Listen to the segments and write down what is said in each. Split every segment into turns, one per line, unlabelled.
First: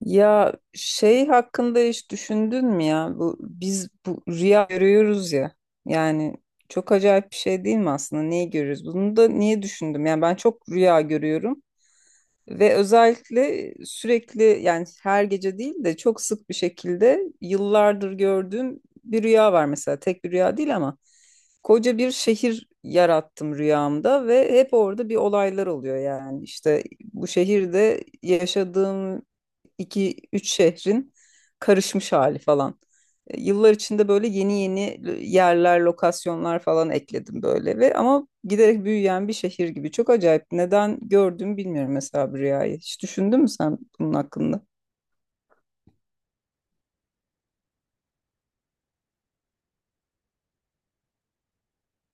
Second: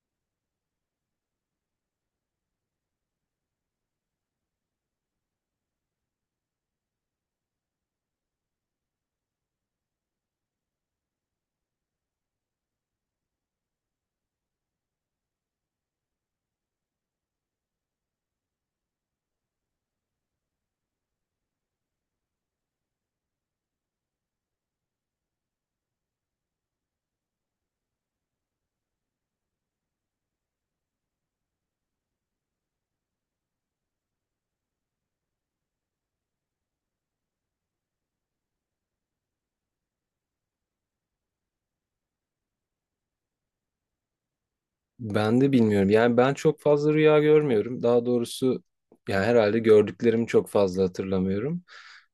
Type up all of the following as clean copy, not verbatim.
Ya şey hakkında hiç düşündün mü ya? Bu bu rüya görüyoruz ya. Yani çok acayip bir şey değil mi aslında? Neyi görüyoruz? Bunu da niye düşündüm? Yani ben çok rüya görüyorum. Ve özellikle sürekli yani her gece değil de çok sık bir şekilde yıllardır gördüğüm bir rüya var mesela. Tek bir rüya değil ama koca bir şehir yarattım rüyamda ve hep orada bir olaylar oluyor yani. İşte bu şehirde yaşadığım iki üç şehrin karışmış hali falan. Yıllar içinde böyle yeni yeni yerler, lokasyonlar falan ekledim böyle ve ama giderek büyüyen bir şehir gibi. Çok acayip. Neden gördüm bilmiyorum mesela bu rüyayı. Hiç düşündün mü sen bunun hakkında?
Ben de bilmiyorum. Yani ben çok fazla rüya görmüyorum. Daha doğrusu yani herhalde gördüklerimi çok fazla hatırlamıyorum.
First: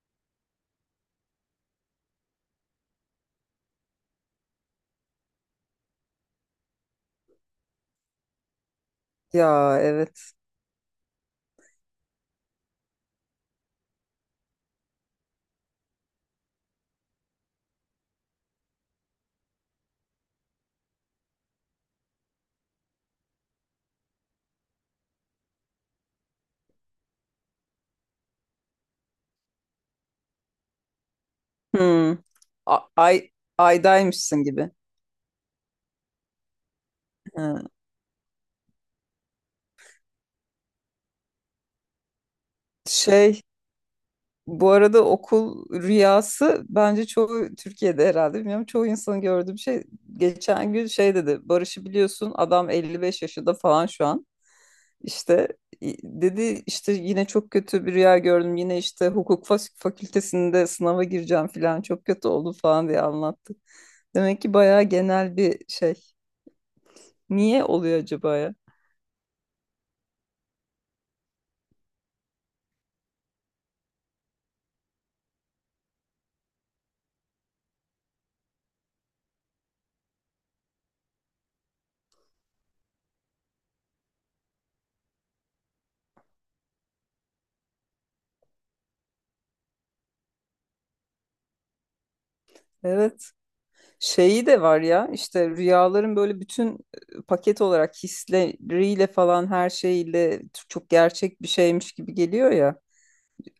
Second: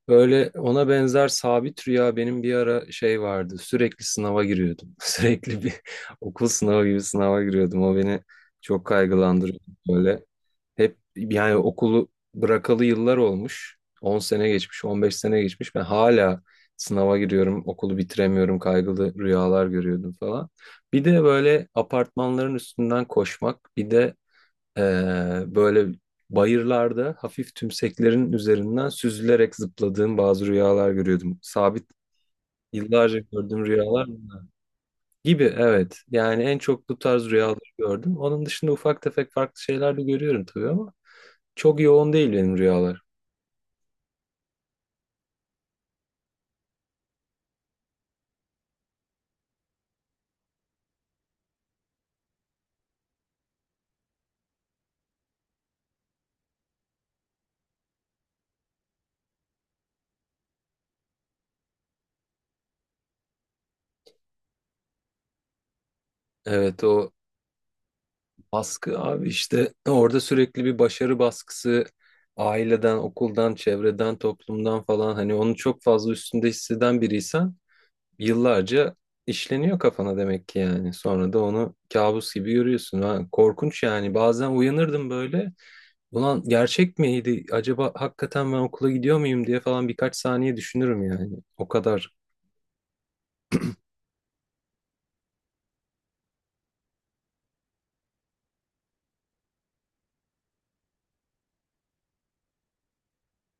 Böyle ona benzer sabit rüya benim bir ara şey vardı. Sürekli sınava giriyordum. Sürekli bir okul sınavı gibi sınava giriyordum. O beni çok kaygılandırıyordu
Ya,
böyle.
evet.
Hep yani okulu bırakalı yıllar olmuş. 10 sene geçmiş, 15 sene geçmiş. Ben hala sınava giriyorum, okulu bitiremiyorum, kaygılı rüyalar görüyordum falan. Bir de böyle apartmanların üstünden koşmak, bir de böyle bayırlarda hafif tümseklerin üzerinden süzülerek zıpladığım bazı rüyalar görüyordum. Sabit
Hmm.
yıllarca
Ay,
gördüğüm rüyalar bunlar.
aydaymışsın gibi.
Gibi, evet. Yani en çok bu tarz rüyaları
Ha.
gördüm. Onun dışında ufak tefek farklı şeyler de görüyorum tabii ama. Çok yoğun değil benim rüyalar.
Şey, bu arada okul rüyası bence çoğu Türkiye'de herhalde bilmiyorum çoğu insanın gördüğüm şey, geçen gün şey dedi, Barış'ı biliyorsun, adam 55 yaşında falan şu an, işte dedi işte yine çok kötü bir rüya gördüm yine işte hukuk fakültesinde sınava gireceğim falan çok kötü oldu falan diye anlattı. Demek ki bayağı genel bir şey.
Evet, o
Niye oluyor acaba ya?
baskı abi işte orada sürekli bir başarı baskısı aileden, okuldan, çevreden, toplumdan falan hani onu çok fazla üstünde hisseden biriysen yıllarca işleniyor kafana demek ki yani. Sonra da onu kabus gibi görüyorsun. Ha, korkunç yani, bazen uyanırdım böyle ulan gerçek miydi acaba hakikaten ben okula gidiyor muyum diye falan birkaç saniye düşünürüm yani. O kadar.
Evet, şeyi de var ya işte rüyaların böyle bütün paket olarak hisleriyle falan her şeyle çok gerçek bir şeymiş gibi geliyor ya.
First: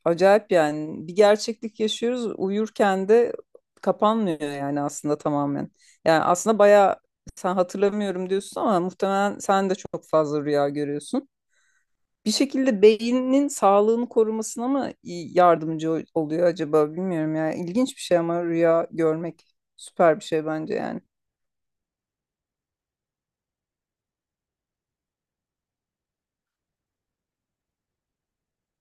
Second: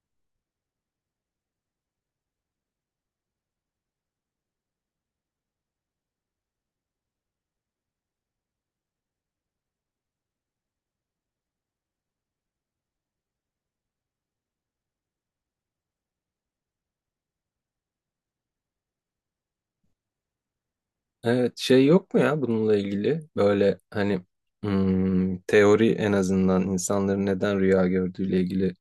Acayip yani, bir gerçeklik yaşıyoruz uyurken de, kapanmıyor yani aslında tamamen. Yani aslında bayağı, sen hatırlamıyorum diyorsun ama muhtemelen sen de çok fazla rüya görüyorsun. Bir şekilde beynin sağlığını korumasına mı yardımcı oluyor acaba bilmiyorum ya. İlginç bir şey ama rüya görmek süper bir şey bence yani.
Evet şey yok mu ya bununla ilgili böyle hani teori, en azından insanların neden rüya gördüğüyle ilgili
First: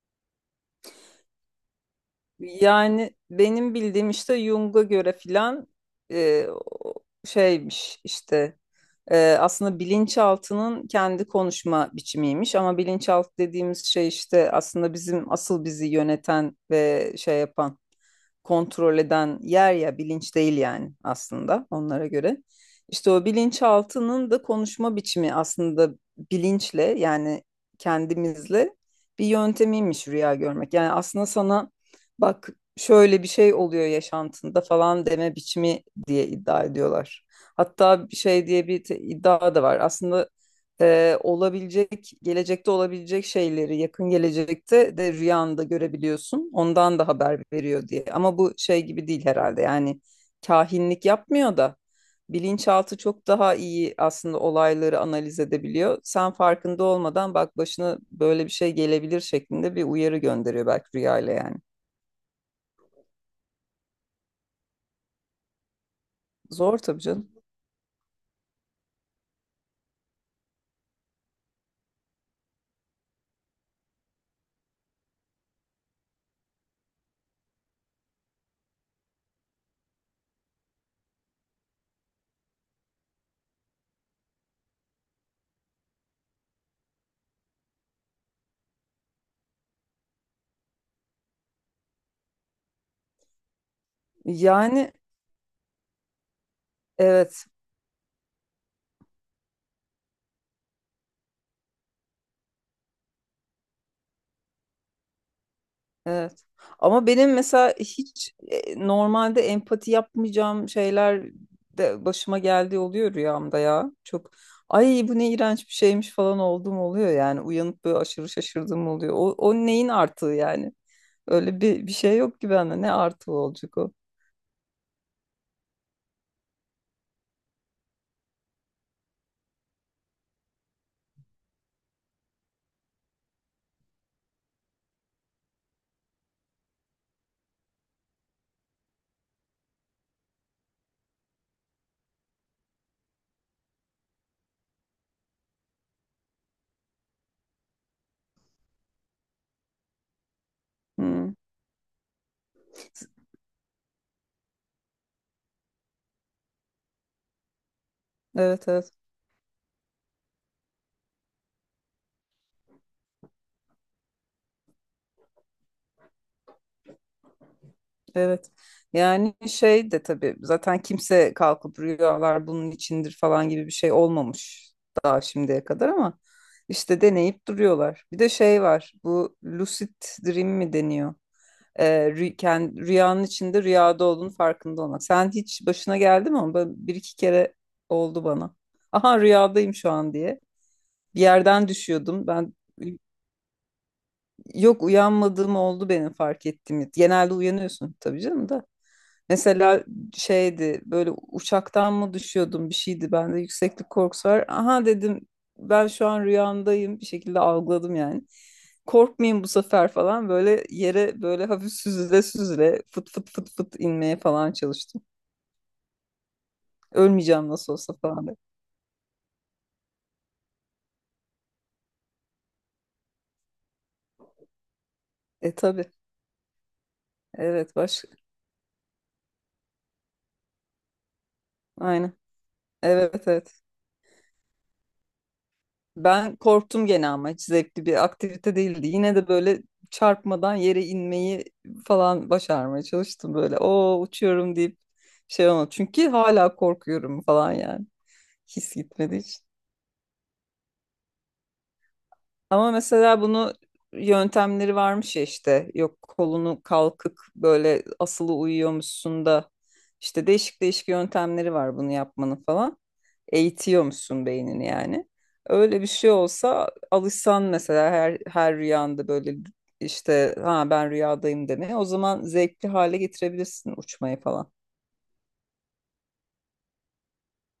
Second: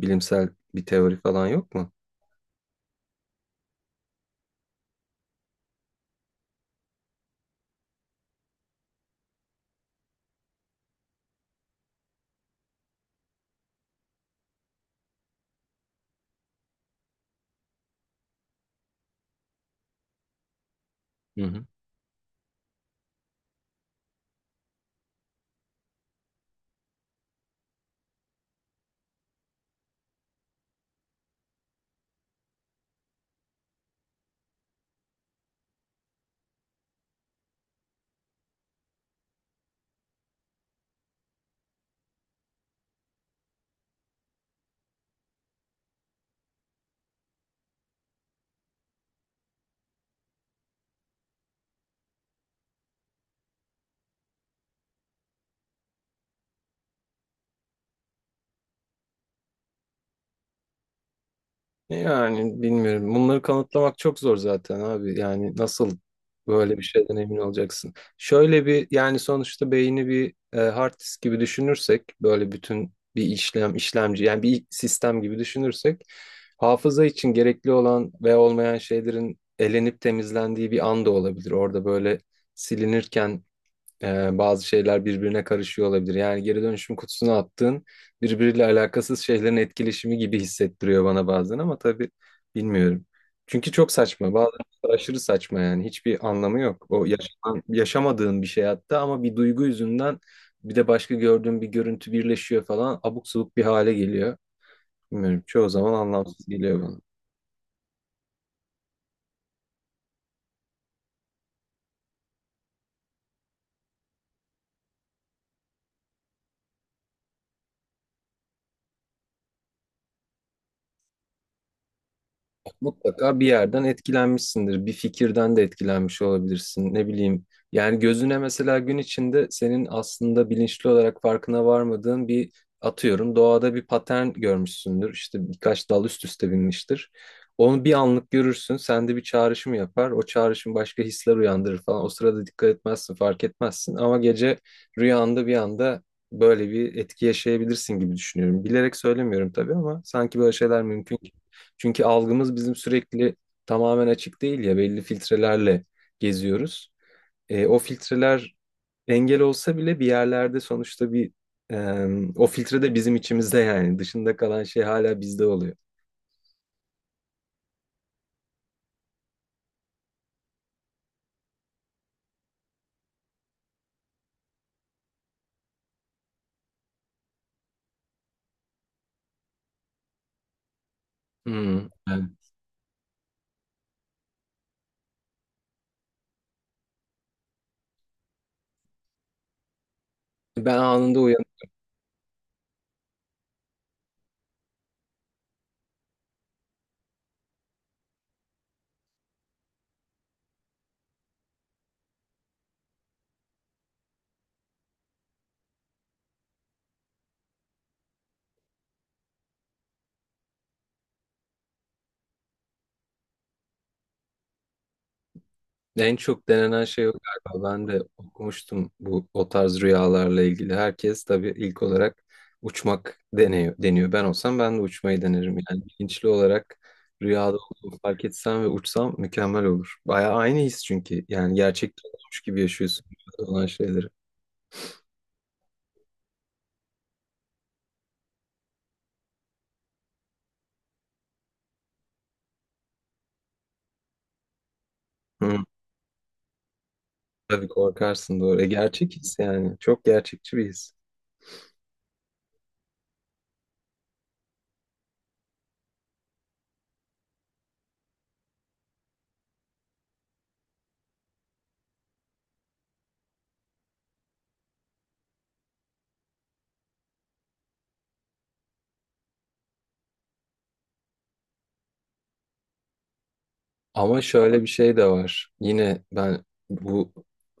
bilimsel bir teori falan yok mu?
Yani benim bildiğim işte Jung'a göre filan, e, o- şeymiş işte, aslında bilinçaltının kendi konuşma biçimiymiş ama bilinçaltı dediğimiz şey işte aslında bizim asıl bizi yöneten ve şey yapan, kontrol eden yer ya, bilinç değil yani aslında onlara göre. İşte o bilinçaltının da konuşma biçimi aslında bilinçle yani kendimizle bir yöntemiymiş rüya görmek. Yani aslında sana bak şöyle bir şey oluyor yaşantında falan deme biçimi diye iddia ediyorlar. Hatta bir şey diye bir iddia da var. Aslında olabilecek, gelecekte olabilecek şeyleri yakın gelecekte de rüyanda görebiliyorsun. Ondan da haber veriyor diye. Ama bu şey gibi değil herhalde. Yani kahinlik yapmıyor da, bilinçaltı çok daha iyi aslında olayları analiz edebiliyor. Sen farkında olmadan bak başına böyle bir şey gelebilir şeklinde bir uyarı gönderiyor belki rüyayla yani.
Yani bilmiyorum. Bunları kanıtlamak çok zor zaten abi. Yani nasıl böyle
Zor
bir
tabii
şeyden
canım.
emin olacaksın? Şöyle bir yani sonuçta beyni bir hard disk gibi düşünürsek böyle bütün bir işlem işlemci yani bir sistem gibi düşünürsek hafıza için gerekli olan ve olmayan şeylerin elenip temizlendiği bir an da olabilir. Orada böyle silinirken bazı şeyler birbirine karışıyor olabilir. Yani geri dönüşüm kutusuna attığın birbiriyle alakasız şeylerin etkileşimi gibi hissettiriyor bana bazen ama tabii bilmiyorum. Çünkü çok saçma. Bazen
Yani
aşırı saçma yani. Hiçbir anlamı yok. O
evet.
yaşanan, yaşamadığın bir şey hatta ama bir duygu yüzünden bir de başka gördüğün bir görüntü birleşiyor falan abuk subuk bir hale geliyor. Bilmiyorum. Çoğu zaman
Evet.
anlamsız geliyor bana.
Ama benim mesela hiç normalde empati yapmayacağım şeyler de başıma geldiği oluyor rüyamda ya. Çok ay bu ne iğrenç bir şeymiş falan olduğum oluyor yani. Uyanıp böyle aşırı şaşırdığım oluyor. O neyin artığı yani? Öyle bir şey yok ki bende. Ne artığı
Mutlaka bir
olacak
yerden
o?
etkilenmişsindir. Bir fikirden de etkilenmiş olabilirsin. Ne bileyim. Yani gözüne mesela gün içinde senin aslında bilinçli olarak farkına varmadığın bir, atıyorum, doğada bir patern görmüşsündür. İşte birkaç dal üst üste binmiştir. Onu bir anlık görürsün. Sende bir çağrışım yapar. O çağrışım başka hisler uyandırır falan. O sırada dikkat etmezsin, fark etmezsin. Ama gece rüyanda bir anda böyle bir etki yaşayabilirsin gibi düşünüyorum. Bilerek söylemiyorum tabii ama sanki böyle şeyler mümkün.
Hmm.
Çünkü algımız bizim sürekli tamamen açık değil ya, belli filtrelerle geziyoruz. O filtreler
Evet, evet.
engel olsa bile bir yerlerde sonuçta bir e, o filtre de bizim içimizde yani dışında kalan şey hala bizde oluyor.
Evet. Yani şey de tabii zaten kimse kalkıp rüyalar bunun içindir falan gibi bir şey olmamış daha şimdiye kadar ama işte deneyip duruyorlar. Bir de şey var, bu lucid dream mi deniyor?
Hmm. Evet.
Rüyanın içinde rüyada olduğunu farkında olmak. Sen hiç başına geldi mi? Bir iki kere oldu bana. Aha rüyadayım şu an diye.
Ben anında
Bir
uyanıyorum.
yerden düşüyordum. Yok, uyanmadığım oldu benim fark ettiğim. Genelde uyanıyorsun tabii canım da. Mesela şeydi böyle, uçaktan mı düşüyordum bir şeydi, bende yükseklik korkusu var. Aha dedim ben şu an rüyamdayım, bir şekilde algıladım yani. Korkmayayım bu sefer falan böyle yere böyle hafif süzüle süzüle fıt fıt fıt fıt inmeye falan çalıştım.
En çok denenen şey o
Ölmeyeceğim
galiba.
nasıl
Ben
olsa
de
falan diye.
okumuştum bu, o tarz rüyalarla ilgili. Herkes tabii ilk olarak uçmak deniyor, deniyor. Ben olsam ben de uçmayı
E
denerim. Yani
tabii.
bilinçli olarak rüyada
Evet,
olduğumu
başka,
fark etsem ve uçsam mükemmel olur. Bayağı aynı his çünkü. Yani gerçekten
aynen,
olmuş gibi yaşıyorsun
evet,
rüyada
evet.
olan şeyleri.
Ben korktum gene ama hiç zevkli bir aktivite değildi. Yine de böyle çarpmadan yere inmeyi falan başarmaya çalıştım böyle. O uçuyorum deyip şey
Hı,
olmadı. Çünkü hala korkuyorum falan
tabii
yani.
korkarsın, doğru.
His
Gerçek
gitmedi.
his yani. Çok gerçekçi bir his.
Ama mesela bunu yöntemleri varmış ya işte, yok kolunu kalkık böyle asılı uyuyormuşsun da işte değişik değişik yöntemleri var bunu yapmanın falan. Eğitiyormuşsun beynini yani. Öyle bir şey olsa alışsan mesela her rüyanda böyle işte ha ben rüyadayım demeye, o zaman zevkli hale getirebilirsin
Ama
uçmayı falan.
şöyle bir şey de var. Yine ben bu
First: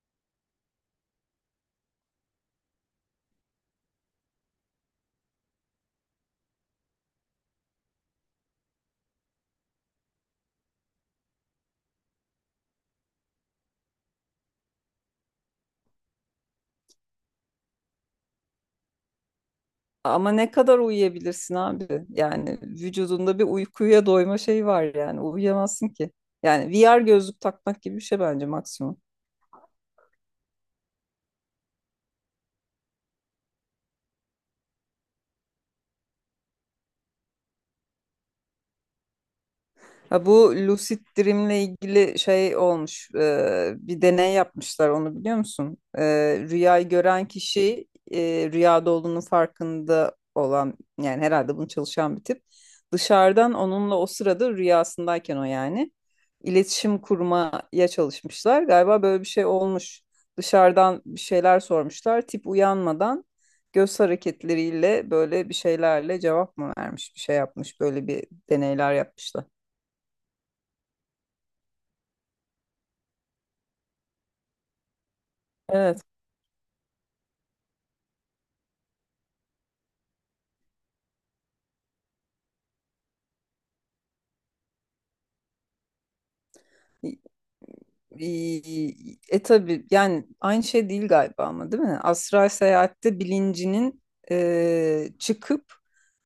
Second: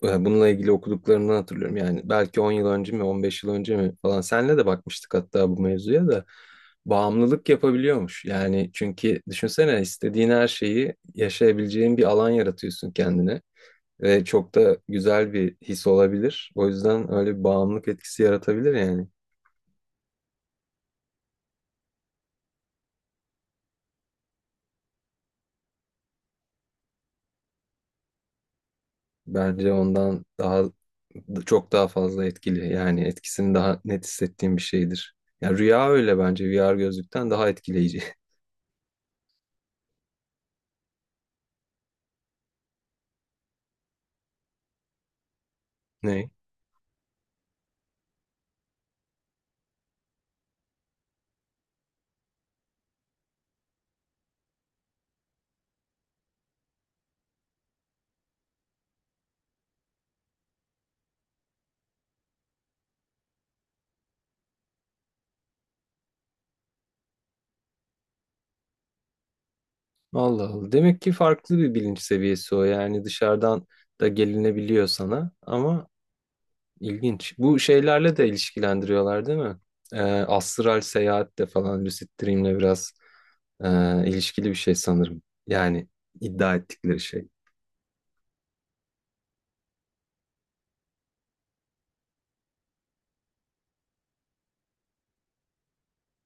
bununla ilgili okuduklarımdan hatırlıyorum. Yani belki 10 yıl önce mi, 15 yıl önce mi falan senle de bakmıştık hatta bu mevzuya da, bağımlılık yapabiliyormuş. Yani çünkü düşünsene istediğin her şeyi yaşayabileceğin bir alan yaratıyorsun kendine ve çok da güzel bir his olabilir. O yüzden öyle bir bağımlılık etkisi yaratabilir yani.
Ama ne kadar uyuyabilirsin abi? Yani vücudunda bir uykuya doyma şeyi var yani. Uyuyamazsın ki. Yani VR gözlük takmak gibi bir şey bence maksimum.
Bence ondan daha, çok daha fazla etkili. Yani etkisini daha net hissettiğim bir şeydir. Ya rüya öyle, bence VR gözlükten daha etkileyici.
Ha, bu lucid dream'le ilgili şey olmuş, bir deney yapmışlar, onu biliyor musun?
Ne?
Rüyayı gören kişi, rüyada olduğunun farkında olan yani, herhalde bunu çalışan bir tip. Dışarıdan onunla o sırada rüyasındayken o yani iletişim kurmaya çalışmışlar. Galiba böyle bir şey olmuş. Dışarıdan bir şeyler sormuşlar. Tip uyanmadan göz hareketleriyle böyle bir şeylerle cevap mı vermiş, bir şey yapmış. Böyle bir deneyler yapmışlar.
Allah Allah. Demek ki farklı bir bilinç seviyesi o. Yani dışarıdan da gelinebiliyor sana ama
Evet.
ilginç. Bu şeylerle de ilişkilendiriyorlar değil mi? Astral seyahatle falan lucid dream'le biraz e, ilişkili bir şey sanırım. Yani iddia ettikleri
E,
şey.
tabii yani aynı şey değil galiba ama, değil mi? Astral seyahatte bilincinin çıkıp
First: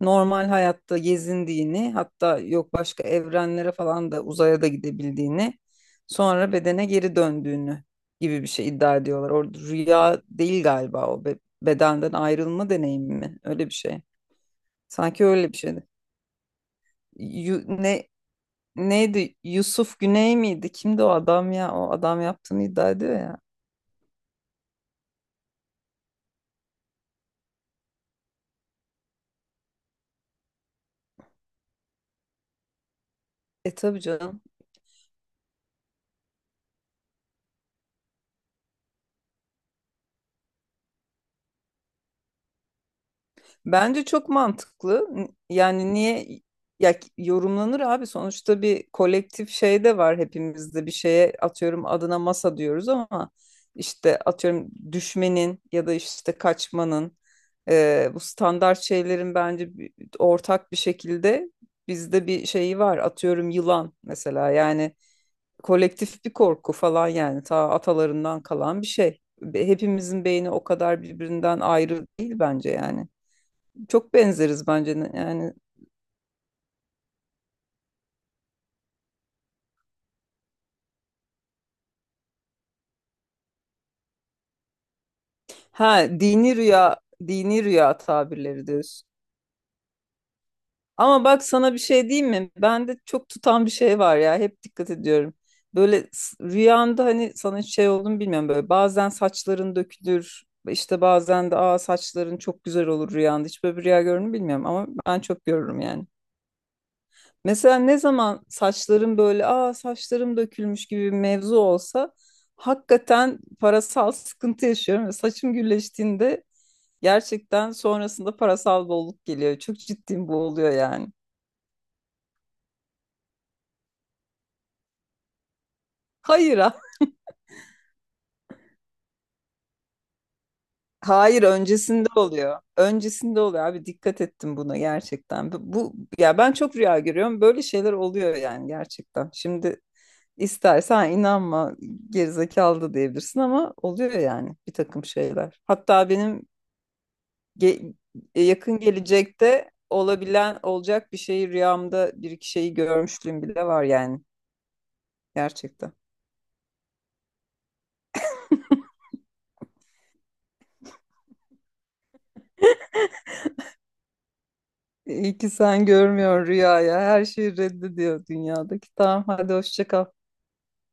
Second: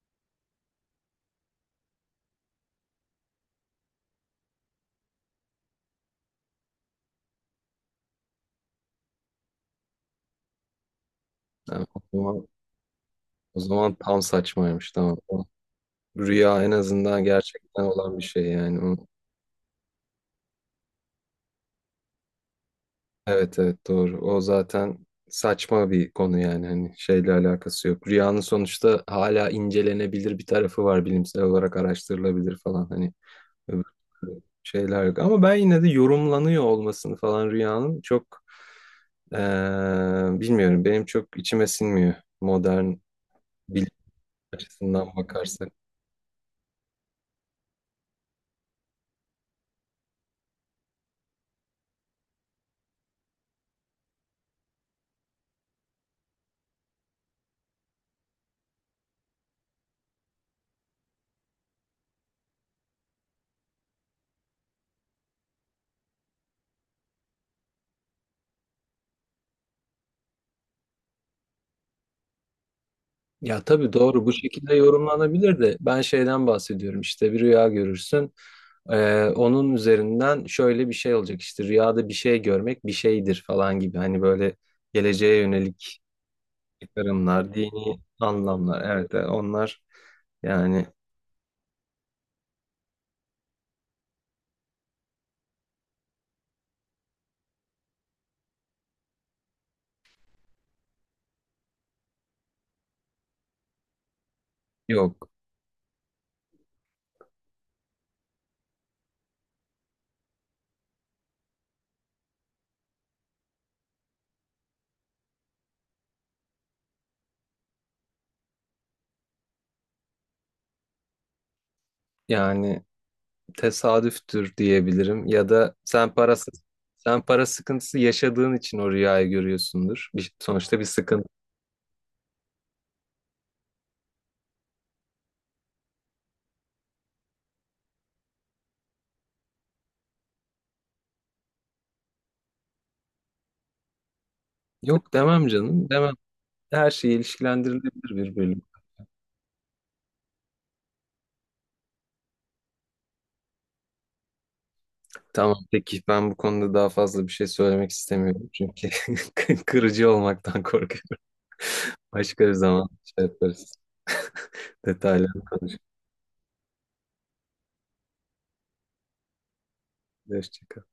normal hayatta gezindiğini, hatta yok başka evrenlere falan da uzaya da gidebildiğini, sonra bedene geri döndüğünü gibi bir şey iddia ediyorlar. Orada rüya değil galiba, o
Yani o
bedenden
zaman,
ayrılma deneyimi mi?
o
Öyle bir
zaman
şey.
tam saçmaymış. Tamam.
Sanki öyle bir şeydi.
Rüya en azından
Yu-
gerçekten
ne
olan bir şey yani. O-
Neydi? Yusuf Güney miydi? Kimdi o adam ya? O adam yaptığını iddia ediyor ya.
Evet evet, doğru. O zaten saçma bir konu yani, hani şeyle alakası yok. Rüyanın sonuçta hala incelenebilir bir tarafı var, bilimsel olarak araştırılabilir falan, hani
E
öbür
tabii canım.
şeyler yok. Ama ben yine de yorumlanıyor olmasını falan rüyanın çok eee, bilmiyorum, benim çok içime sinmiyor modern bilim
Bence çok mantıklı.
açısından bakarsak.
Yani niye yorumlanır abi? Sonuçta bir kolektif şey de var hepimizde. Bir şeye atıyorum adına masa diyoruz ama işte atıyorum düşmenin ya da işte kaçmanın, bu standart şeylerin bence ortak bir şekilde bizde bir şeyi var. Atıyorum yılan mesela, yani kolektif bir korku falan yani, ta atalarından kalan bir şey. Hepimizin beyni o kadar birbirinden ayrı değil bence yani.
Ya tabii
Çok
doğru, bu
benzeriz
şekilde
bence yani.
yorumlanabilir de ben şeyden bahsediyorum işte, bir rüya görürsün. Onun üzerinden şöyle bir şey olacak işte rüyada bir şey görmek bir şeydir falan gibi hani, böyle geleceğe
Ha
yönelik
dini rüya,
çıkarımlar,
dini rüya
dini
tabirleri
anlamlar,
diyorsun.
evet evet, onlar yani.
Ama bak sana bir şey diyeyim mi? Bende çok tutan bir şey var ya. Hep dikkat ediyorum. Böyle rüyamda hani sana hiç şey olduğunu bilmiyorum böyle. Bazen saçların dökülür. İşte bazen de aa saçların çok güzel olur rüyanda. Hiç böyle bir rüya görür mü bilmiyorum ama ben
Yok
çok görürüm yani. Mesela ne zaman saçlarım böyle aa saçlarım dökülmüş gibi bir mevzu olsa, hakikaten parasal sıkıntı yaşıyorum, ve saçım gülleştiğinde gerçekten sonrasında parasal bolluk geliyor. Çok ciddiyim bu oluyor yani.
yani, tesadüftür diyebilirim ya da sen parası,
Hayır.
sen para sıkıntısı yaşadığın için o rüyayı görüyorsundur. Bir- sonuçta bir sıkıntı.
Hayır, öncesinde oluyor. Öncesinde oluyor abi, dikkat ettim buna gerçekten. Ya ben çok rüya görüyorum. Böyle şeyler oluyor yani gerçekten. Şimdi istersen inanma, gerizekalı da diyebilirsin ama oluyor yani bir takım
Yok demem
şeyler.
canım,
Hatta
demem.
benim
Her şey
ge-
ilişkilendirilebilir bir bölüm.
yakın gelecekte olabilen olacak bir şeyi rüyamda bir iki şeyi görmüşlüğüm bile var yani,
Tamam
gerçekten.
peki, ben bu konuda daha fazla bir şey söylemek istemiyorum çünkü kırıcı olmaktan korkuyorum. Başka bir zaman şey yaparız. Detaylı.
İyi ki sen görmüyorsun rüyaya. Her şeyi reddediyor dünyadaki. Tamam hadi hoşça kal.
Hoşça kal.